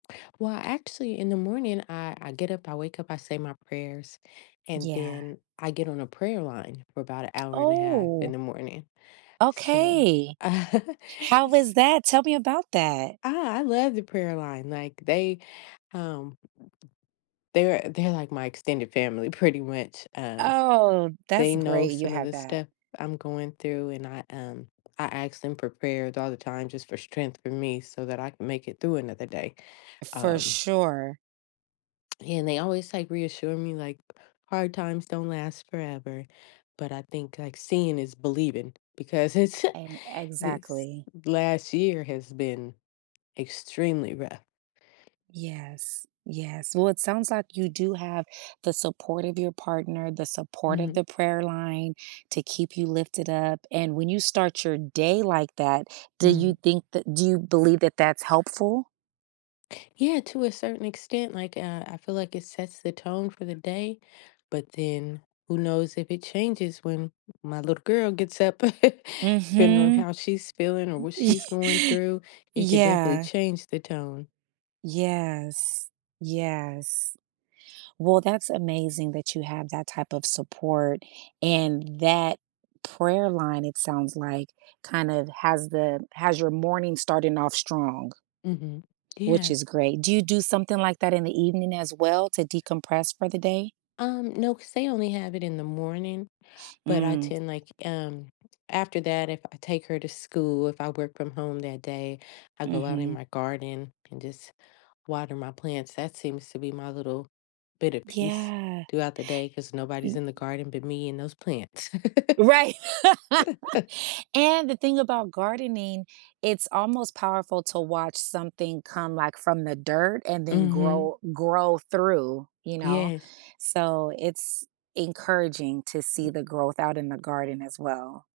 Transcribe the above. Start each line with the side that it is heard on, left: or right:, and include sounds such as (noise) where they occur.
left: Well, actually, in the morning, I I get up, I wake up, I say my prayers, and
right: Yeah.
left: then, I get on a prayer line for about a hour and a half in
right: Oh.
left: the morning, so,
right: Okay.
left: (chuckles)
right: How was
left: s
right: that, tell me about that.
left: I I love the prayer line, like, they, um they're they're, like, my extended family, pretty much, um
right: Oh,
left: They
right: that's
left: know
right: great you
left: some of
right: have
left: the
right: that.
left: stuff I'm going through, and I um, I asked them for prayers all the time, just for strength, for me, so that I can make it through another day,
right: For
left: um
right: sure.
left: and they always, like, reassure me, like, "Hard times don't last forever," but I think, like, seeing is believing, because it's (chuckles)
right: And
left: this
right: exactly.
left: last year has been extremely rough.
right: Yes, yes, well, sounds like you do have the support of your partner, the support of
left: Mhm.
right: the prayer line to keep you lifted up, and when you start your day like that, do
left: Mm.
right: you think that do you believe that that's helpful?
left: Yeah, to a certain extent, like, uh, I feel like it sets the tone for the day, but then, who knows if it changes when my little girl gets up, (chuckles) depending on
right: Mhm.
left: how she's feeling, or what
right: (chuckles) Y
left: she's going through,
right: y
left: it could definitely
right: Yeah.
left: change the tone.
right: Yes. Yes. Well, that's amazing that you have that type of support, and that prayer line, it sounds like, kind of, has the has your morning starting off strong
left: Mhm,
right: which
left: yeah.
right: is great. Do you do something like that in the evening, as well, to decompress for the day?
left: Um, no, 'cause they only have it in the morning. But I
right: Mm.
left: tend like um, after that, if I take her to school, if I work from home that day, I go out in
right: Mhm.
left: my garden, and just water my plants, that seems to be my little bit of peace
right: Yeah.
left: throughout the day, 'cause nobody's
right: Mm
left: in the garden but me and those plants. (laughs)
right: Right
left: (chuckles)
right: (laughs) And, the thing about gardening, it's almost powerful to watch something come, like, from the dirt, and then
left: Mhm.
right: grow grow through, you know?
left: Yes.
right: So, it's encouraging to see the growth out in the garden as well.